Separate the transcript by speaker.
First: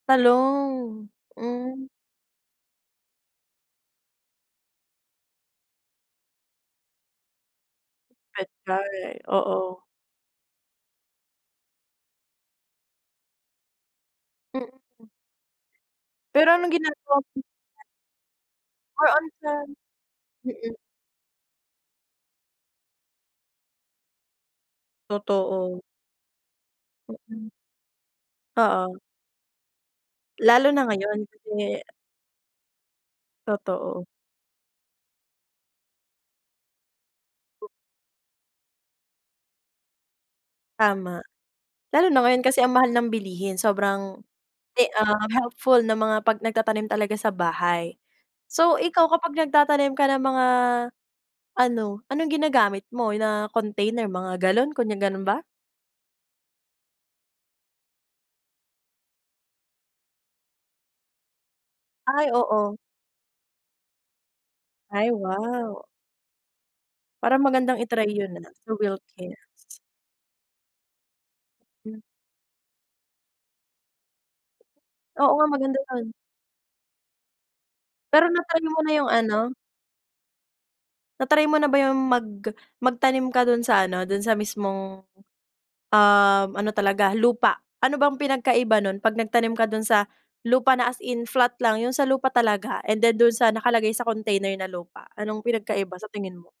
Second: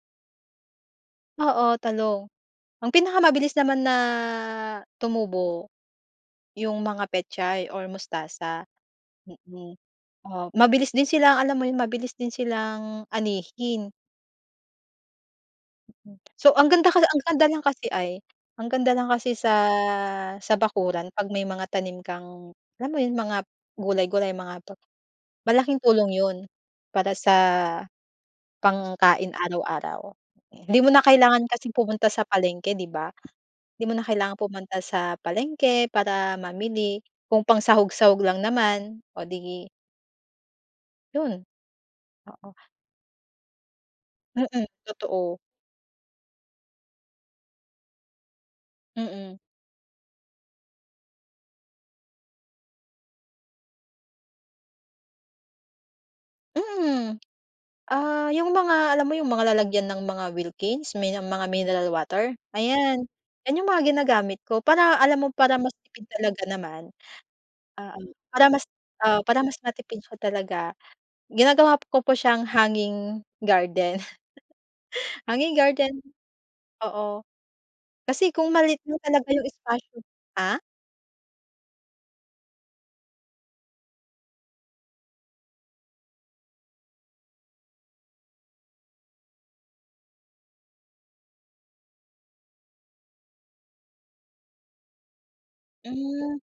Speaker 1: Talong,
Speaker 2: Oo,
Speaker 1: mm.
Speaker 2: talong. Ang pinakamabilis naman na tumubo, yung mga pechay or mustasa,
Speaker 1: Pechay,
Speaker 2: mm.
Speaker 1: oo.
Speaker 2: Oh, mabilis din silang, alam mo 'yon, mabilis din silang anihin.
Speaker 1: Mm.
Speaker 2: Mm,
Speaker 1: Pero
Speaker 2: so ang
Speaker 1: anong
Speaker 2: ganda
Speaker 1: ginagawa
Speaker 2: ang
Speaker 1: mong
Speaker 2: ganda lang kasi ay, ang ganda
Speaker 1: More
Speaker 2: lang
Speaker 1: on
Speaker 2: kasi
Speaker 1: sa
Speaker 2: sa sa
Speaker 1: mm.
Speaker 2: bakuran 'pag may mga tanim kang, alam mo 'yon, mga gulay-gulay mga tot malaking
Speaker 1: Totoo.
Speaker 2: tulong 'yon, para sa
Speaker 1: Mm. Oo.
Speaker 2: pangkain araw-araw.
Speaker 1: Lalo
Speaker 2: 'Di
Speaker 1: na
Speaker 2: mo na
Speaker 1: ngayon
Speaker 2: kailangan kasing
Speaker 1: kasi
Speaker 2: pumunta sa palengke, 'di ba? 'Di mo na
Speaker 1: Totoo.
Speaker 2: kailangang pumunta sa palengke para mamili kung pangsahog-sahog lang naman, o 'di
Speaker 1: Tama.
Speaker 2: yo'n.
Speaker 1: Lalo na ngayon
Speaker 2: Oo.
Speaker 1: kasi ang mahal ng bilihin sobrang
Speaker 2: Mm,
Speaker 1: e ah,
Speaker 2: totoo.
Speaker 1: helpful na mga 'pag nagtatanim talaga sa bahay. So, ikaw kapag
Speaker 2: Mm.
Speaker 1: nagtatanim ka ng mga ano, anong ginagamit mo na container, mga galon, kunya ganun ba?
Speaker 2: Mm. Ah, yung mga alam mo yung mga lalagyan ng mga Wilkins, may mga mineral
Speaker 1: Ay,
Speaker 2: water.
Speaker 1: oo.
Speaker 2: Ayan, 'yan yung mga ginagamit ko para
Speaker 1: Ay,
Speaker 2: alam mo para mas
Speaker 1: wow.
Speaker 2: tipid talaga naman,
Speaker 1: Para magandang
Speaker 2: ah, um,
Speaker 1: i-try 'yon,
Speaker 2: para
Speaker 1: ah,
Speaker 2: mas,
Speaker 1: sa
Speaker 2: ah, para
Speaker 1: Wilkins.
Speaker 2: mas matipid siya talaga, ginagawa ko
Speaker 1: Hmm.
Speaker 2: po siyang hanging garden.
Speaker 1: Oo nga,
Speaker 2: Hanging
Speaker 1: maganda
Speaker 2: garden,
Speaker 1: 'yon.
Speaker 2: oo.
Speaker 1: Pero
Speaker 2: Kasi kung
Speaker 1: na-try
Speaker 2: maliit
Speaker 1: mo na
Speaker 2: lang
Speaker 1: yung
Speaker 2: talaga yung
Speaker 1: ano
Speaker 2: espasyo ah?
Speaker 1: Na-try mo na ba yung mag magtanim ka do'n sa ano, do'n sa mismong, um, ano talaga lupa? Ano bang pinagkaiba nun 'pag nagtanim ka dun sa lupa na as in flat lang, yung sa lupa talaga and then do'n sa nakalagay sa container na lupa, anong pinagkaiba sa tingin
Speaker 2: Hmm.
Speaker 1: mo?